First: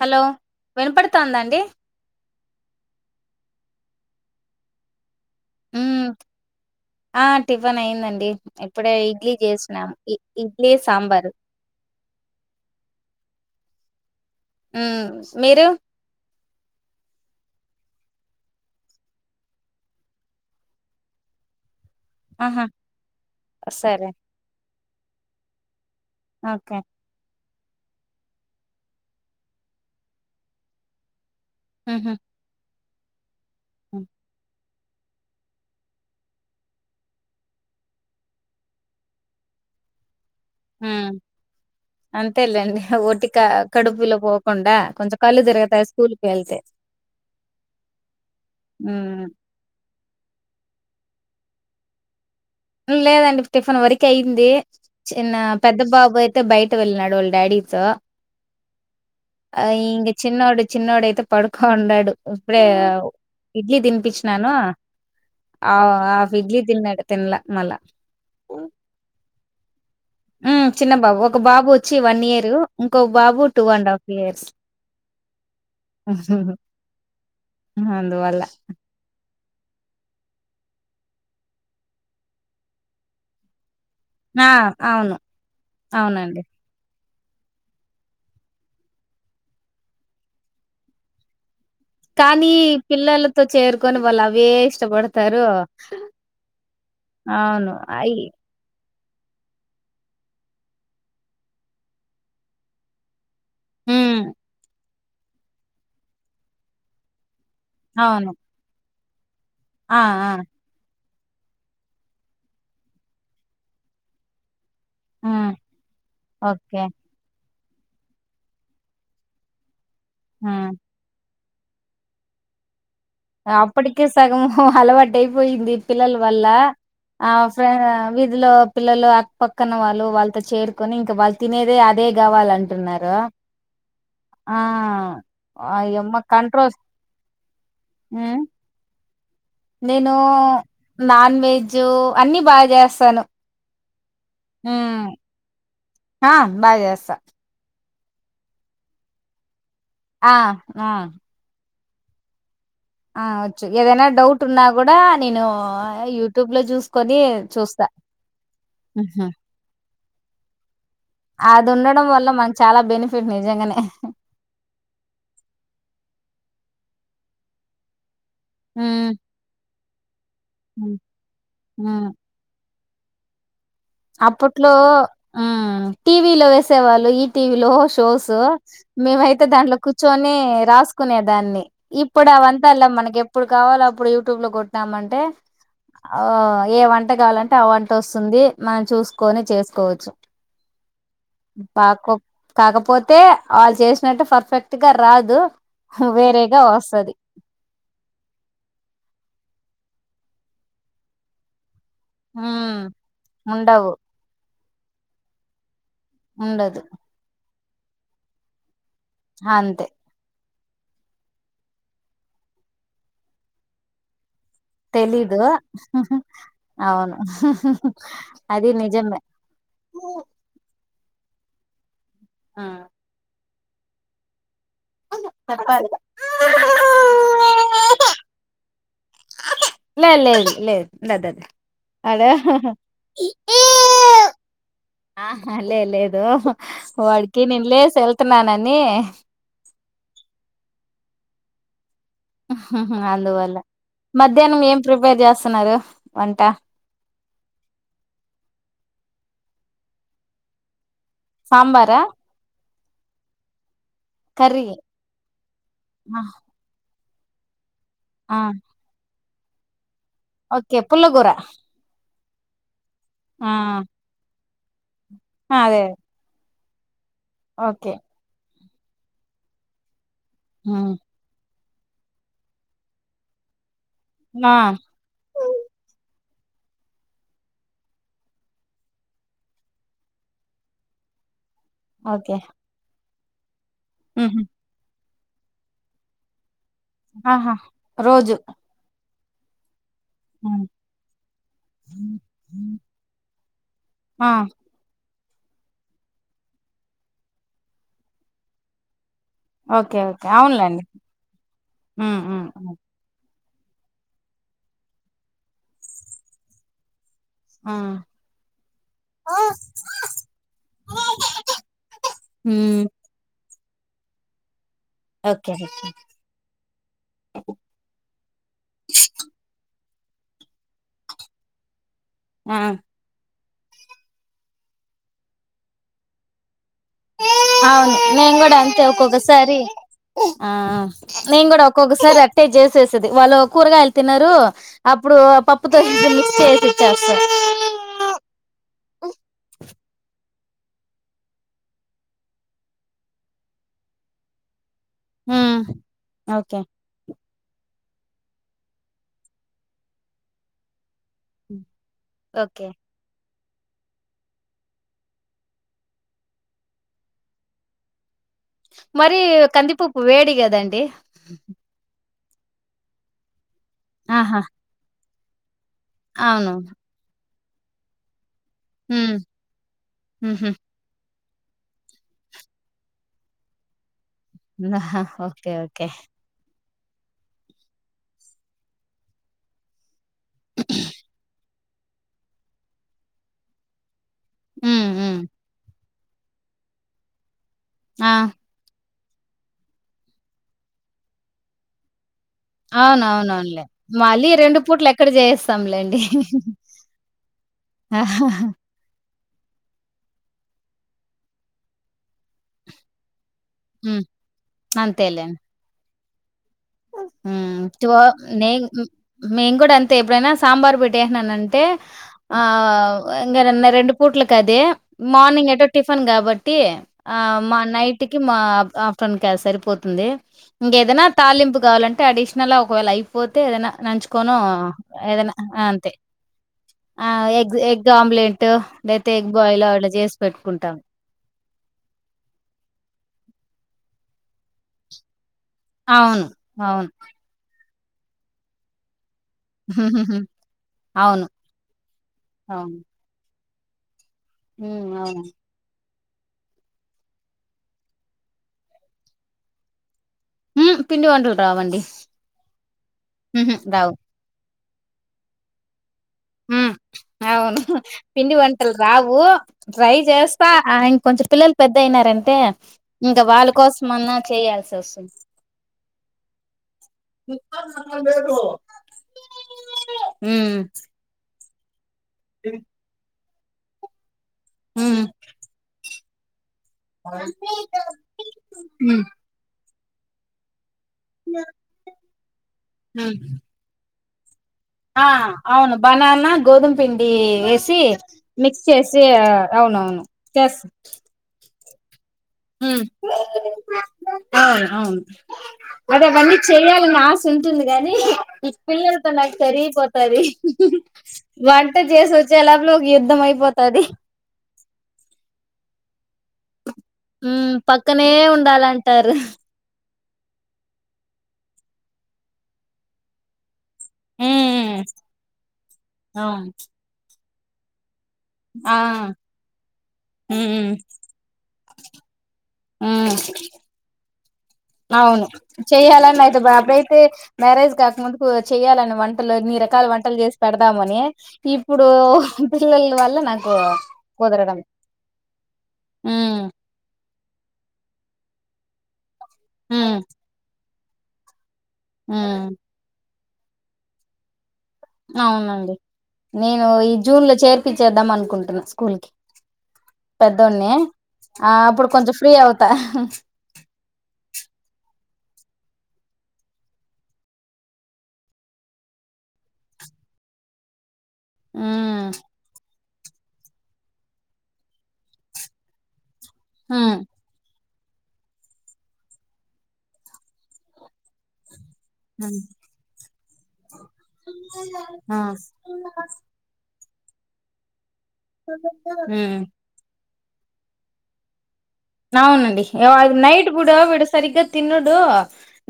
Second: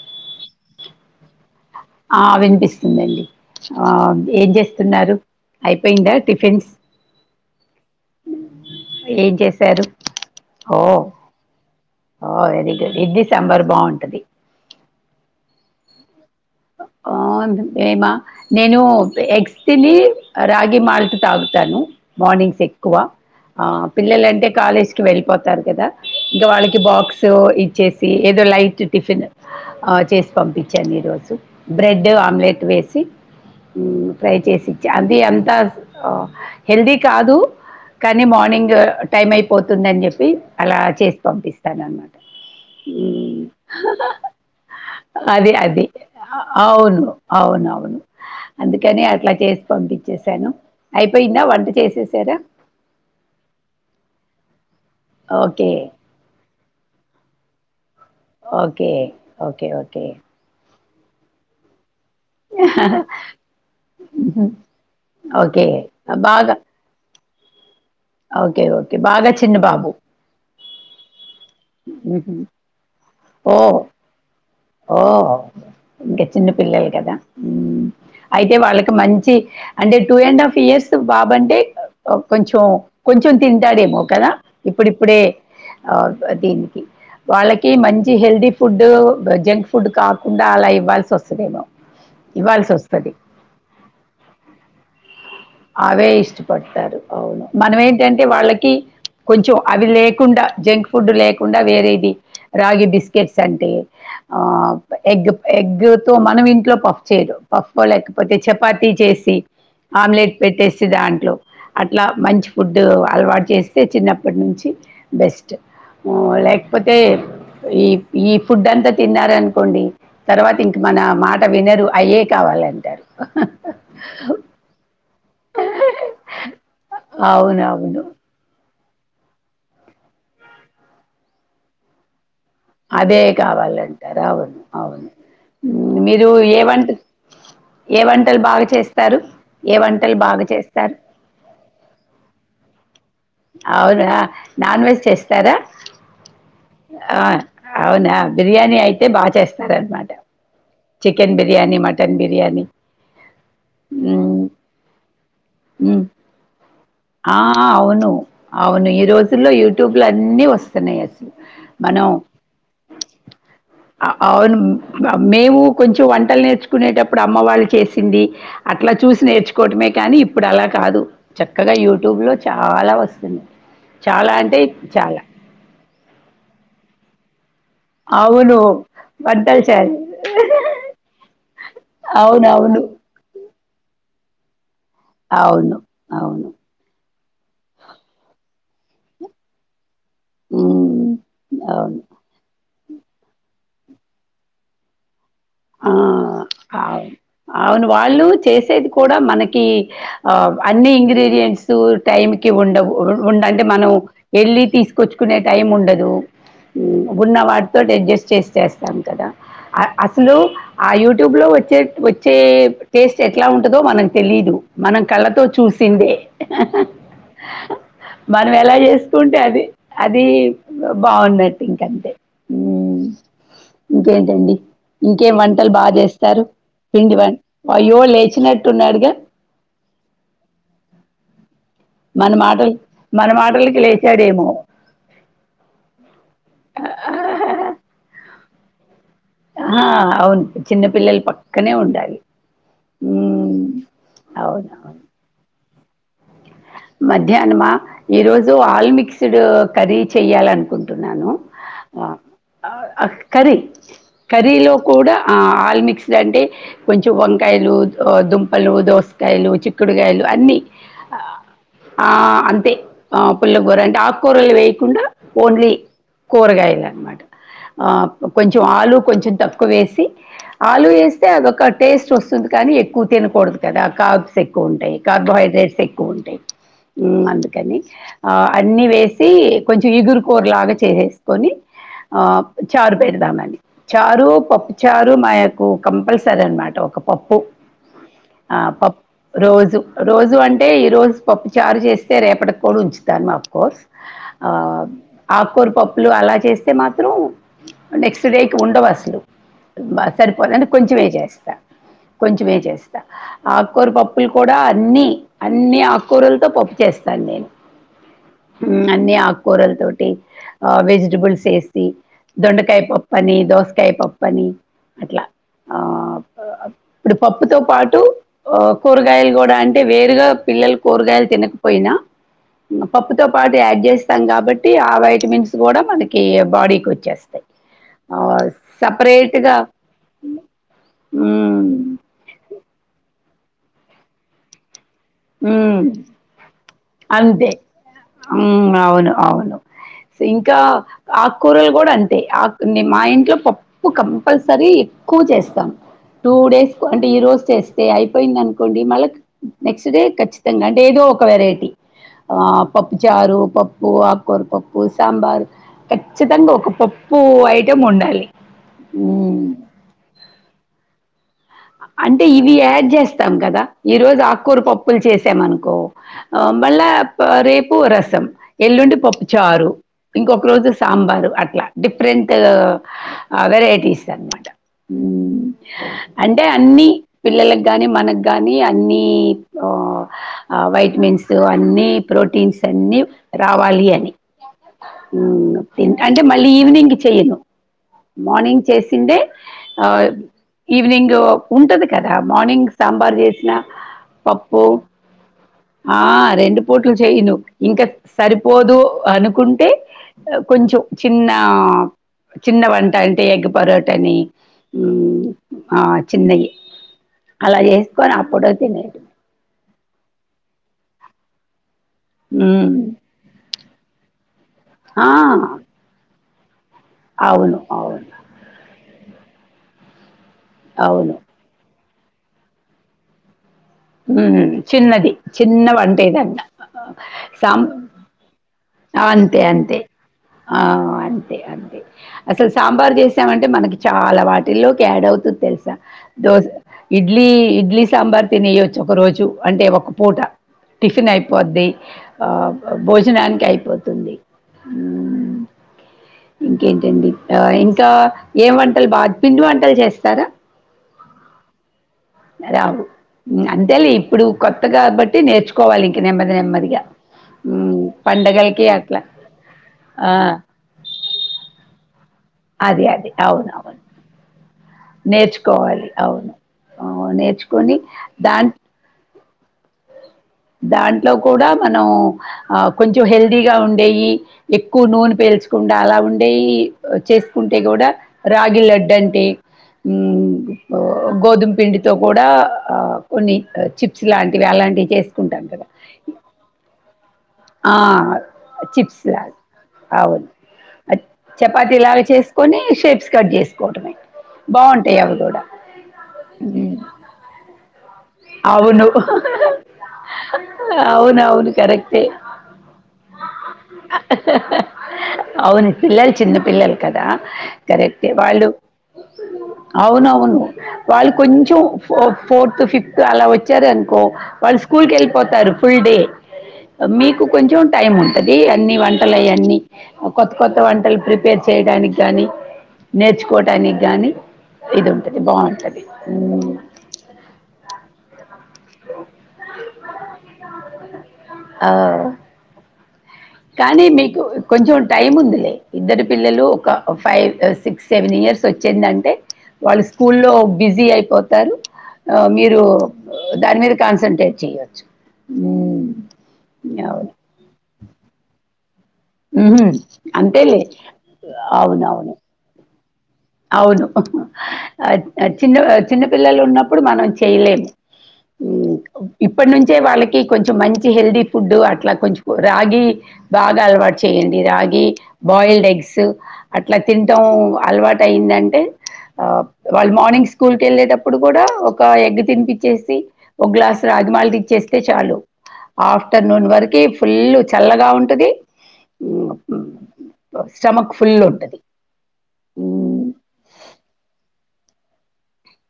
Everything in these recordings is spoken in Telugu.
హలో వినపడతాందా అండి ఆ వినిపిస్తుంది అండి ఆ ఏం చేస్తున్నారు మ్మ్ అయిపోయిందా టిఫిన్స్ ఆ టిఫిన్ అయిందండి ఇప్పుడే ఏం ఇడ్లీ చేశారు చేసినాము ఇ ఇడ్లీ ఓ సాంబారు ఆ వెరీ గుడ్ ఇడ్లీ సాంబార్ బాగుంటది యూ మీరు ఆ ఏమా నేను ఎగ్స్ తిని రాగి మాల్ట్ తాగుతాను మార్నింగ్స్ ఆహా ఎక్కువ ఆ సరే పిల్లలంటే కాలేజ్ వెళ్ళిపోతారు కదా ఇదో ఓకే వాళ్ళకి బ్యాంక్స్ ఇ చేసి ఏదో లైట్ టిఫిన్ ఆ చేసి పంపించాను ఈరోజు మ్మ్ బ్రెడ్ హ్మ్ ఆమ్లెట్ వేస్ సి యూ ట్రై చేసి అది అంతా ఆ హెల్దీ కాదు కానీ మార్నింగ్ టైం అయిపోతుందని చెప్పి అలా ఆ చేసి పంపిస్తాను అనమాట అంతేలేండి ఒటి క కడుపులో పోకుండా కొంచెం కళ్ళు తిరుగతాయి స్కూల్ కి వెళ్తే ఆ అవును అవును అవును అందుకని మ్మ్ అట్ల చేసి పంమ్ దీక్ చేశాను అయిపోయిందా వంట చేసేసారా లేదండి టిఫిన్ వరకు అయింది చిన్న ఓకే పెద్ద బాబు అయితే బయట వెళ్లాడు వాళ్ళ డాడీ స ఓకే ఆ ఓకే ఓకే ఇంకా చిన్నోడు చిన్నోడు అయితే పడుకో ఉన్నాడు ఇప్పుడే ఇడ్లీ తినిపించినాను ఓకే ఆ ఆఫ్ బాగా ఇడ్లీ తిన్నాడు తినలే మళ్ళా ఓకే ఓకే బాగా చ్ చిన్న బాబు ఉ చిన్న బాబు ఒక్క బాబు వచ్చి వన్ ఇయర్ ఇంకో బాబు టూ ఓ అండ్ హాఫ్ ఇయర్స్ ఓ ఇంకా చిన్న పిల్లలు కదా అందువల్ల అయితే వాళ్ళకి మంచి అంటే టూ అండ్ హాఫ్ ఇయర్స్ బాబ అంటే కొంచెం కొంచెం తింటాడేమో కదా ఆ అవును ఇప్పుడిప్పుడే ఆ అవునండి దీనికి వాళ్ళకి మంచి హెల్దీ ఫుడ్డూ జంక్ ఫుడ్ కాకుండా అలా ఇవ్వాల్సి వస్తదేమో కానీ పిల్లలతో చేరుకొని వాళ్ళు అవే ఇష్టపడ అవే ఇష్టపడతారు అవును మనం ఏంటంటే వాళ్ళకి కొంచెం అవి లేకుండా జంక్ ఫుడ్ లేకుండా వేరేది రాగి బిస్కెట్స్ అంటే మ్ ఆ ఎగ్ ఎగ్ తో మనం ఇంట్లో పఫ్ చేయరు పప్పో అవును లేకపోతే చపాతి చేసి సి ఆ ఆ చేస్తే దాంట్లో అట్లా మంచి ఫుడ్ అలవాటు చేస్తే చిన్నప్పటి నుంచి మ్ బెస్టు ఓకే లేకపోతే ఈ ఈ ఫుడ్డంతా తిన్నారనుకోండి తర్వాత మ్ ఇంక మన మా వినరు అయ్యే కావాలంటారు అప్పటికె సగం అలవా అయిపోయింది పిల్లల వల్ల ఆ ఫ్రె అవునవును వీదిలో పిల్లలు అక్కపక్కన వాళ్ళు వాళ్ళతో చేరుకొని ఇంకా వాళ్ళు తినేదే అదే కావాల అదే కావాలంటారు అవును అవును అయమ్మ మీరు కంట్రోల్ ఏవంట ఏ వంటలు ఉమ్, బాగా చేస్ స్తారు నేను నాన్ వెజూ అన్ని బాగా చేస్తాను అవున నాన్ వెజ్ చేస్తారా హా బాగజేస్తా ఆ అవునా బిర్యానీ అయితే బాగా చేస్ [unintelligible] ఆ ఆ చికెన్ బిర్యానీ మ చికన్ బిర్యానీ ఆ వచ్చు ఏదన్నా డౌట్ మ్మ్, ఉన్నా కూడ నేను మ్మ్. యూట్యూబ్ లో చూస్ ఆ అవును అవును ఈ ఉహు రోజుల్లో యూట్యూబ్ లొ అన్నీ వస్ అది మనం ఉండడం వల్ల మనకు చాలా బెనిఫిట్ నిజంగానే అవును మేము కొంచెం వంటలు నేర్చు కునేటప్పుడు అమ్మ వాళ్ళు చేసింది ఉ అట్ల చూసి నేర్చుకో [unintelligible] మే కానీ ఇప్పుడు అలా కాదు చక్ [unintelligible] ఉ యూట్యూబ్ లో చ చాల వస్తుంది చాలా అంటే అప్పట్లో చాలా. టీవీలో వేసే వాళ్ళు ఈటీవి షోస్ అవును. మేమయితే వంటలు దాంట్లో చేయాలి. కూర్చొని రాసుకునే దాన్ని ఇప్పుడు ఆ అవునవును. వంతాల్లో మనకి ఎప్పుడు కావాల అప్పుడు యూట్యూబ్ లో కొట్ అవును. అవును. [unintelligible] ఏమం వంట కావాలంటే అ వంట వస్తుంది మనం చూసుకొని చేసుకోవచ్చు హు పాకో కాకపోతే వాళ్ళు చేసినట్టు పర్ఫెక్ట్ గ రాదు వేరేగా ఆ వస్తది అవును వాళ్ళు చేసేది కూడ మన కీ అన్ని ఇంగ్రీడియంట్స్ టైమ్ కి మ్మ్ ఉండవు ఉండంటే మనం ఉండవు వెళ్ళి తీసుకొచ్చుకునే టైం ఉండ ఉండదు తోటి అడ్జస్ట్ చెస్ కద అంతే ఆ యూట్యూబ్ లో వచ్చే వచ్చే టేస్ట్ ఎట్లా ఉంటుదో మనకు తెలీయదు మనం తెలీదు కళ్ళతో చూసిందే అవును మనం అది ఎలా నిజమే చేసుకుంటే అది అది బాగున్ [unintelligible] ఆ ఇంకేంటండి ఇంకేం వంటలు చెప్పాలి బాగా చేస్తారు పిండి వంట అయ్యో లేచినట్టున్నాడుగా లేదు లేదు లేదు లేదు అది మన మాటలు అడ మన మాటలకి లేచాడేమో ఆహా లే లేదు నే ఆ అవును చిన్న పిల్లలు పక్కనే ఉండాలి హు హ్ అందువల్ల ఉమ్, మధ్యాహ్నం ఏం అవునవును ప్రిపేర్ చేస్తున్నారు వంటా మధ్యాహ్నమా ఈరోజు ఆల్ మిక్స్డ్ కర్రీ చేయాలనుకుంటు న్నాను సాంబారా ఆ కర్రి కర్రీ కర్రీలో కూడాఆ ఆల్ మిక్స్ అంటే కొంచెం వంకాయలు ఆ దుంపలు దోస కయాలు చిక్కుడు చిక్కుడుకాయలు అన్ని ఓకే ఆ పుల్లగూర ఆ అంతే ఆ పుల్లకూర అంటే ఆకు కూరలు వేసి కుండా ఓన్లీ అదే కూరగాయలు ఆన్ మాట ఓకే ఆప్ కొంచెం కొంచెం ఆలు కొంచెం తక్కువేసి ఆలు వేస్తే అదో కట్ టేస్ట్ వస్తుంది కానీ ఎక్కువ తినకూడదు కదా కాబ్స్ ఆ ఎక్కువ ఉంటాయి కార్బోహైడ్రేట్స్ ఎక్కువ ఉంటాయి మ్మ్ అందుకని ఆ అన్ని వేసి కొంచెం ఇగురుకూర లాగా చేసేసుకొని ఆ ఓకే చారు పెడుదామది చారు పప్పుచారు అది మాకు కంపల్సరి అన్నమాట ఒక పప్పు ఆహా రోజు ఆ పప్పు రోజు రోజు అంటే ఈ రోజు చారు చేస్తే రేపటికి కూడా ఉంచుతాను అఫ్ కోర్స్ ఆ ఆకు కూర పప్పులు అలా చేస్తే మాత్రం నెక్స్ట్ డేకి ఉండవు అసలు ఓకే బా ఓకే సరిపోలంటే కొంచెమే చేస్తా కొంచెమే అవునులేండి చేస్తా ఆకూరి పప్పులు కూడా అన్ని అన్ని ఆకు కూరలతో పప్పు చేస్ సాన్ నేను అన్ని ఆకూరల తోటి ఆ వెజిటబుల్స్ ఏసి దొండకాయ మ్మ్ పప్పుని దోస టై పప్పని అట్లా ఓకే ఆ ఓకే ఆ పప్పుతో పాటు ఊ కూరగాయలు గోడ అంటే అంటే వేరుగా పిల్లల్ కోరుగాయలు తినక పోయినా ఆ ఇంగ పప్పుతో పాటు యాడ్ చేస్తాం కాబట్టి ఆ వైటమిన్స్ కూడా మనకి బాడీకి వచ్చేస్తాయి అవును నేను కూడా అంతే సపరేట్గా ఒక్కొక్కసారి ఆ నేను కూడా ఒక్కొక్కసారి అట్టే చేసేసది వాళ్లు కూర్గయల్ ల్తినరు అప్పుడు ఆ పప్పుతో ఇగ మిక్స్ చేసిచ్చేస్తారు అంతే ఉమ్ అవును అవును సో ఇంకా ఆకుకూరలు కూడా అంతే అక్ మా ఇంట్లో పప్పు కంపల్సరీ కూ మ్మ్ చేస్తాం టూ ఓకే డేస్ కు అంటే ఈ రోజు తెస్తే అయిపోయింది అనుకోండి మళ్ళక్ నెక్స్ట్ ఇదే ఖచ్చితంగా అంటే ఏదో ఒక వెరైటీ ఆ ఓకే పప్పు చారు పప్పు ఆకూర పప్పు సాంబార్ ఖచ్చితంగా ఒక పప్పు ఐటం ఉండాలి మరి ఉమ్ కందిపప్పు వేడి కదండి అంటే ఇవి యాడ్ చేస్తాం కదా ఈ రోజు ఆహా ఆకూర పప్పులు చేస్ తెమను కు ఆ అవును మళ్ళ రేపు రసం ఎల్లుండి మ్మ్ పప్పు చారు మ్మ్ ఇంకొక హు రోజు సాంబారు అట్లా డిఫరెంట్ వెరైటీస్ అనమాట. ఆహాహా హా హ్మ్. ఓకే ఓకే అంటే అన్ని పిల్లలకు కానీ మనకు కానీ అన్ని ఒ ఆ వైట్మిన్స్ ఊ అన్ని ప్రోటీన్స్ అన్ని రావాలి అని మ్మ్ మ్మ్ జాగర్తా ఊ అ అంటే మళ్ళీ ఈవినింగ్ కి చెయ్యను ఆ మార్నింగ్ చేస్ తింటే ఆ ఈవెనింగ్. ఓ ఉంటది కద్. ఆ మార్నింగ్ సాంబార్ చేసిన అవునవునవునులే. మళ్ళీ పప్పు పూట్లెక్కడ జేయిస్తాంలేండి. ఆ రెండు పట్లు చేయునువ్ ఇంకా సరిపోదు అను. కుంటే ఆ కొంచెం చిన్న చిన్న వంట అంటే ఎగ్. హ్మ్. పరోటానీ ఉమ్. ఆ చిన్నయ్. ఉమ్ తోవ నేన్ తినేయడం మేం కూడా అంతే ఎప్పుడైనా సాంబార్ పెట్. దేహనన అంటే ఆ ఉమ్ ఇంగానాన్న రెండు పూట్లకు అదే ఆ మార్నింగ్ ఏటో టిఫిన్ కాబట్టి. టీ. ఆ అవును మా అవును నైట్కిికి మా ఆమ్. తునకై సరిపోతుంది. ఇంకేదన్న అవును తాలింపు. కావాలంటే అడిషనల్ ఒకవేళ అయిపోద్. ఉమ్ చిన్నది ఆ! అంతే. చిన్నవంటే ఆ! ఎగ్ సాం ఎగ్ ఆమ్లెట్ లేతే ఎగ్ అంతే బాయిలో అంతే అట్లా జేసి ఆ పెట్టుకుంటాం. అంతే అంతే అసలు సాంబార్ చేసామంటే. అంటే మనకి చాలా వాటిల్లో యాడ్ అవుతుంది. తెలుసా అవును. దోస్ అవును. ఇడ్లీ ఇడ్లీ. సాంబార్ తిని యోచ్. ఒకరోజు. అంటే ఒక పూట టిఫిన్ అవును. అయిపోద్ది. ఆ భోజనానికి అయిపో. ఉమ్ అవును. ఇంకేంటండి ఇట ఇంకా ఏం వంటలు బా పిండి వంటలు చేస్తా. ఉమ్ పిండి వంటలు రావండి‌. ఇగ అంతేలే ఇప్పుడు. కొత్త కాబట్టి నేర్చుకోవాలి. ఇంక నెమ్మది ఉమ్ నెమ్మదిగా. అవును హ్మ్. పిండి పండగలకి వంటలు అట్లా. రావు ట్రై ఆ! చేస్తా ఆ ఇంకొంచెం పిల్లలు పెద్ద అయినారంటే. అదే. టె అదే. ఇంక వాళ్ళ అవునవును. కోసం అన్నా చేయాల్సి వస్తుంది. నేర్చుకోవాలి అవును నేర్చుకొని దాన్. హ్మ్. దాంట్లో. కూడా మనం. అ కొంచెం హెల్త్. దిగా ఉండేయి. ఎక్కువ హ్మ్. నూనె పేల్చుకుండా అలా ఉంట్. డ చేసుకుంటే కూడా రాగి లడ్డు హ్మ్. అంటే మ్మ్ గోధుమ పిండితో కూడా ఆ హ్మ్. కొన్ని చి చ్ ల్యాండ్ ఇవ్వాలండి ఆ! చేసి అవును బననా గోధుమ పిండి ఆ, వేసి మిక్స్ చేసి చిప్స్ లాగా అవునవును కేస్ చపాతి లాగా చేసి మ్మ్ అ అవును బాగుంటాయి అవి కూడా బట్ అవన్నీ చెయాలని ఆశ ఉంటుంది కాని ఈ అవును పిల్లలతో నాకు సరిగిపోతది అవునవును వంట కరెక్టే. చేసి వచ్చేలోపలో ఒక యుద్ధం అయిపోతది అవును పిల్లలు చిన్న పల్లలు ఉ పక్కనే ఉండాలంటారు అవునవును వాళ్ళు కొంచెం ఫోర్త్ ఫిఫ్త్ లాలఓయ్ చారు అనుకో వాళ్ళు ఉమ్ స్కూల్ కి వెళ్ళిపోతారు ఫుల్ డే అవును మీకు కొంచెం టైం ఉంది అన్ని ఆ వంటలుయన్నీ కొత్త ఉమ్ కొత్త వంటలు ప్రిపేర్ చేయడానికి కానీ ఉమ్ నేర్చుకోవడానికి కానీ అవును చెయ్యాలని అయితే అప్పుడైతే మ్యారేజ్ కా అందుకో చెయాలని వంటలు ఎన్ని రకాల వంటలు చేసి పెడదామని ఇప్పుడు ఆ! పి వాళ్ళ కానీ మీకు కొంచెం టైం ఉందిలే ఇద్దరు ఉమ్ పిల్లలు ఒక ఒక ఫైవ్ సిక్స్ సెవెన్ ఇయర్స్ వచ్చిందంటే వాళ్ళ ఉమ్ స్కూల్లో బిజీ అయిపోతారు ఆ ఉమ్ మీరు దాని మీద కాన్సెంటట్రేట్ చేయ అవునండి నేను ఈ అవును జూన్ లో చేర్పించేద్దాం అనుకుంటుానా అ స్కూల్ కి ఉహుం, అంతేలే పెద్దోని ఆ అప్పుడు అవునవును కొంచెం ఫ్రీ అవుతా హస్ అవును చిన్న చిన్న పిల్లలు ఉన్నప్పుడు మనం చేయలేము, ఇప్పటి నుంచే వాళ్ళకి కొంచెం మంచి, హెల్దీ ఫుడ్ అట్లా మ్మ్ కొంచెం రాగి, బాగా అలవాటు చేయండి రాగి, బాయిల్డ్ ఎగ్స్ అట్లా హ్మ్ తింటాం అల్వాట్ అయిందంటే వాళ్ళు మార్నింగ్ స్కూల్కి వెళ్ళేటప్పుడు కూడా, ఒక ఎగ్ తినిపించేసి ఒక గ్లాస్ రాజమాల ఇ చ్చేస్తే చాలు ఆ ఆఫ్టర్నూన్ వరకు, ఫుల్లు చల్లగా ఉంట ది ఉ మ్మ్ హు స్టమక్ ఫుల్ ఉంటది. అవునండి హ్మ్. వాడు నైట్ పూట వీడు సరిగ్గా తి తిన్నడు,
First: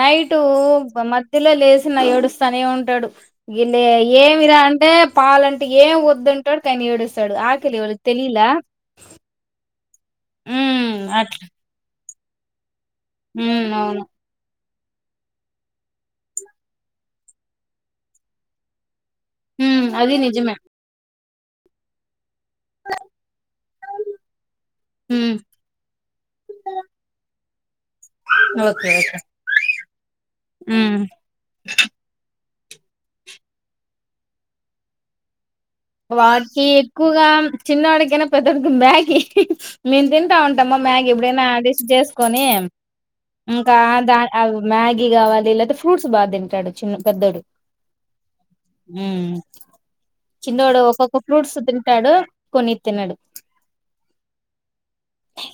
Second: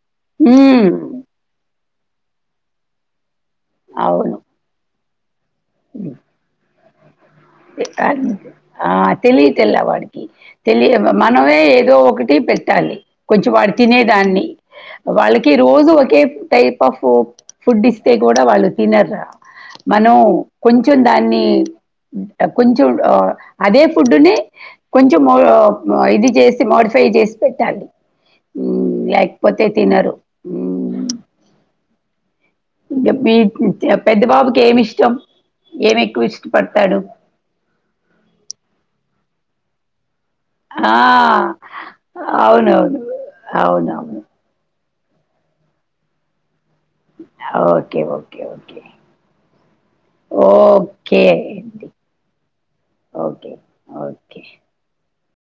నైట్టు హ్మ్. మధ్య లో లేసి, తిన్న ఏడుస్తానే ఉంటాడు. ఇగాలే అవును. ఏమిరా అంటే, పాలని ఏం వద్దు అంటాడు కానీ ఏడుస్తాడు, ఆకలి వాళ్ళకి తెలియలా ఆ తెలియట్లే వాడికి మ్మ్ తెలియదు అట్లా మనమే ఏదో ఒకటి పెట్టాలి. కొంచెం వాడు మ్మ్ అవును తినేదాన్ని, వాళ్ళకి రోజు ఒకే టైప్ ఆఫ్ ఫుడ్ ఇస్తే కూడా వాళ్ళు తినరా, మ్మ్ మనం అది నిజమే కొంచెం వాన్ని కొంచెం అదే ఫుడ్ని కొంచెం మ్మ్ ఇది చేసి మోడిఫై చేసి, పెట్టండి, ఉ ఓకే ఓకే లేకపోతే తినరు ఉ మ్మ్ ఇంకా మీ పెద్ద బాబుకి ఏమి ఇష్టం. ఏమి ఎక్కువ వాడికి ఇష్టపడతాడు ఎక్కువగా చిన్నవాడికైనా పెద్దనికి అయినా మ్యాగీ మీలాగదు, ఉంటామా ఆ మ్యాగి ఎప్పుడైనా డిస్ట్ చేసుకొన్ని అవునవును ఇంకా దా అవునవును మ్యాగి కాగా వీళ్ళు అయితే ఫ్రూట్స్ బాగా తింటాడు. చిన్న పెద్దోడు ఓకే, ఓకే, ఓకే చిన్నోడు ఒక్కొక్క ఓకే ఫ్రూట్స్ అండి తింటాడు కొన్నీ తినడు ఓకే ఓకే